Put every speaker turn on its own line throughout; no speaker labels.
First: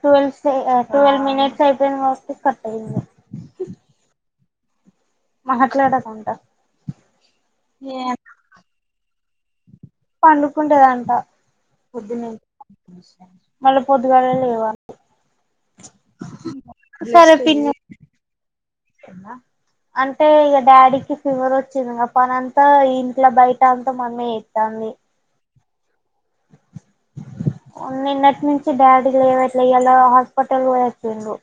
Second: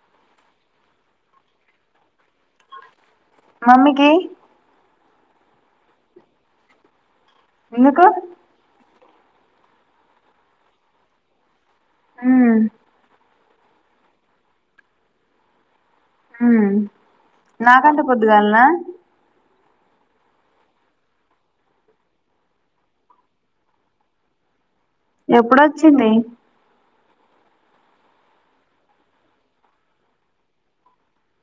Twelve twelve minutes అయిపోయింది కాబట్టి cut అయింది.
ఆ మమ్మీకీ
మాట్లాడకుంట
ఎందుకు?
పండుకుంటేదంట పొద్దు
మ్మ్
మళ్ళా పొద్దుగాళ లేవ
నాకంట పొద్దుగాలినా
అంటే ఇక డాడీకి ఫీవర్ వచ్చింది పనిఅంత ఇంట్లో బయట అంతా మా అమ్మే చేత్తాంది
ఎప్పుడొచ్చింది
నిన్నటి నుంచి డాడీకు [unintelligible] హాస్పిటల్ పోయి వచ్చిండు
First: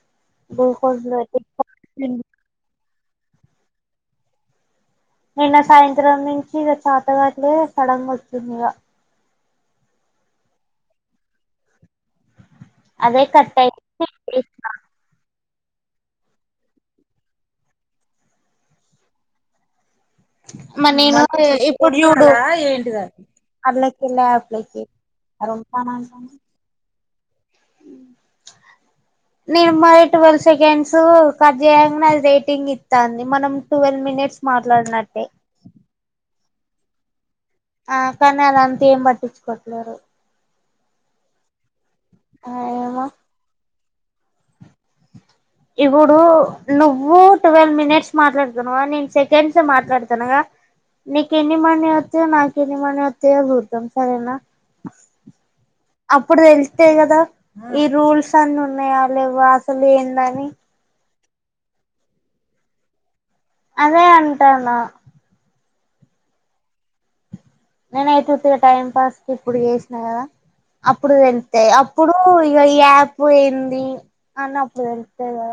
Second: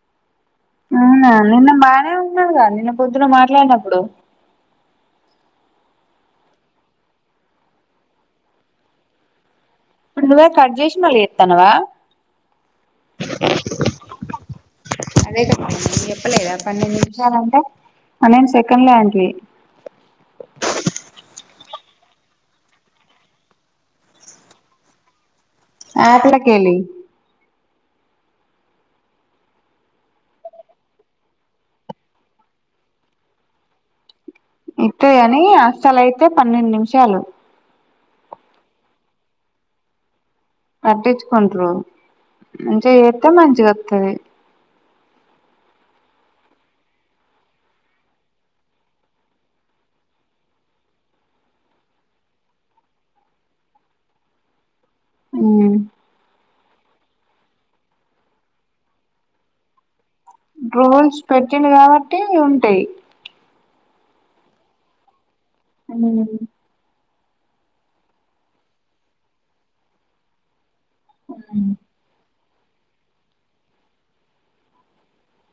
గ్లూకోజ్ లో
అవునా నిన్న బానే న్నాగా నిన్న పొద్దున మాట్లాడినప్పుడు
నిన్న సాయంత్రం నుంచి ఇక చాతగాట్లే సడంగా వచ్చింది ఇక
ఇప్పుడు నువ్వే కట్ చేేసి మళ్ళీ చేస్తానవ
అదే కట్టయి తే చేసిన
అదే చెప్పలేదా పన్నెండు నిమిషాలంటే పన్నెండు సెకండ్లే [unintelligible]
మ నేను ఇప్పుడు యూటూబ్ ఏంటి క అళ్ళకి లాబ్ లో కి
[unintelligible] కేలి
నేను మరి ట్వెల్్ సెకండ్స్ కర్ చేయంగాది రేటింగ్ ఇస్తాంది మనం ట్వెల్వ్ మినిట్స్ మాట్లాడినట్టే
ఇంతయ్యని అస్సల అయి పన్నెండు నిమిషాలు
ఆ కానీ అలా అంత ఏం పట్టించుకోట్లేరు
పట్టించుకుంటారు
ఆ
మంచిగా
ఏమో
చేతే మంచిగా [unintelligible]
ఇప్పుడు నువ్వు ట్వెల్వ్ మినిట్స్ మాట్లాడుతానువా నేను సెకండ్స్ మాట్లాడుతానుగా నీక ఎన్ని మనీ వస్తాయో నాకు ఎన్ని మనీ వస్తాయో చూద్దాం సరేనా
మ్మ్
అప్పుడు తేలిసి అే కదా ఈ రూల్స్ అన్ని ఉన్నాయా లేవ అసలు ఏంద
రూల్స్ పెట్టిండు కాబట్టి ఉంటాయి
అదే అంటన్న
ఉమ్
నేనయితుతు టైం పాస్ క ఇప్పుడు చేసినా కదా అప్పుడు వెళ్తేా అప్పుడు ఇ ఏ పో ఏంది అన్న [unintelligible]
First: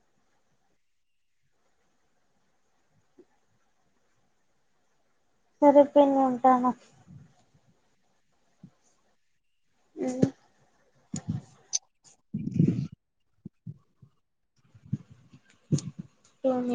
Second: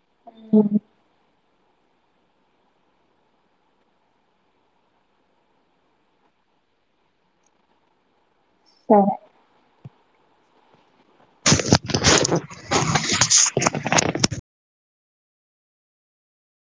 అ
సరే పిన్నీ ఉంటాను
సరే
అ
[unintelligible]
[unintelligible]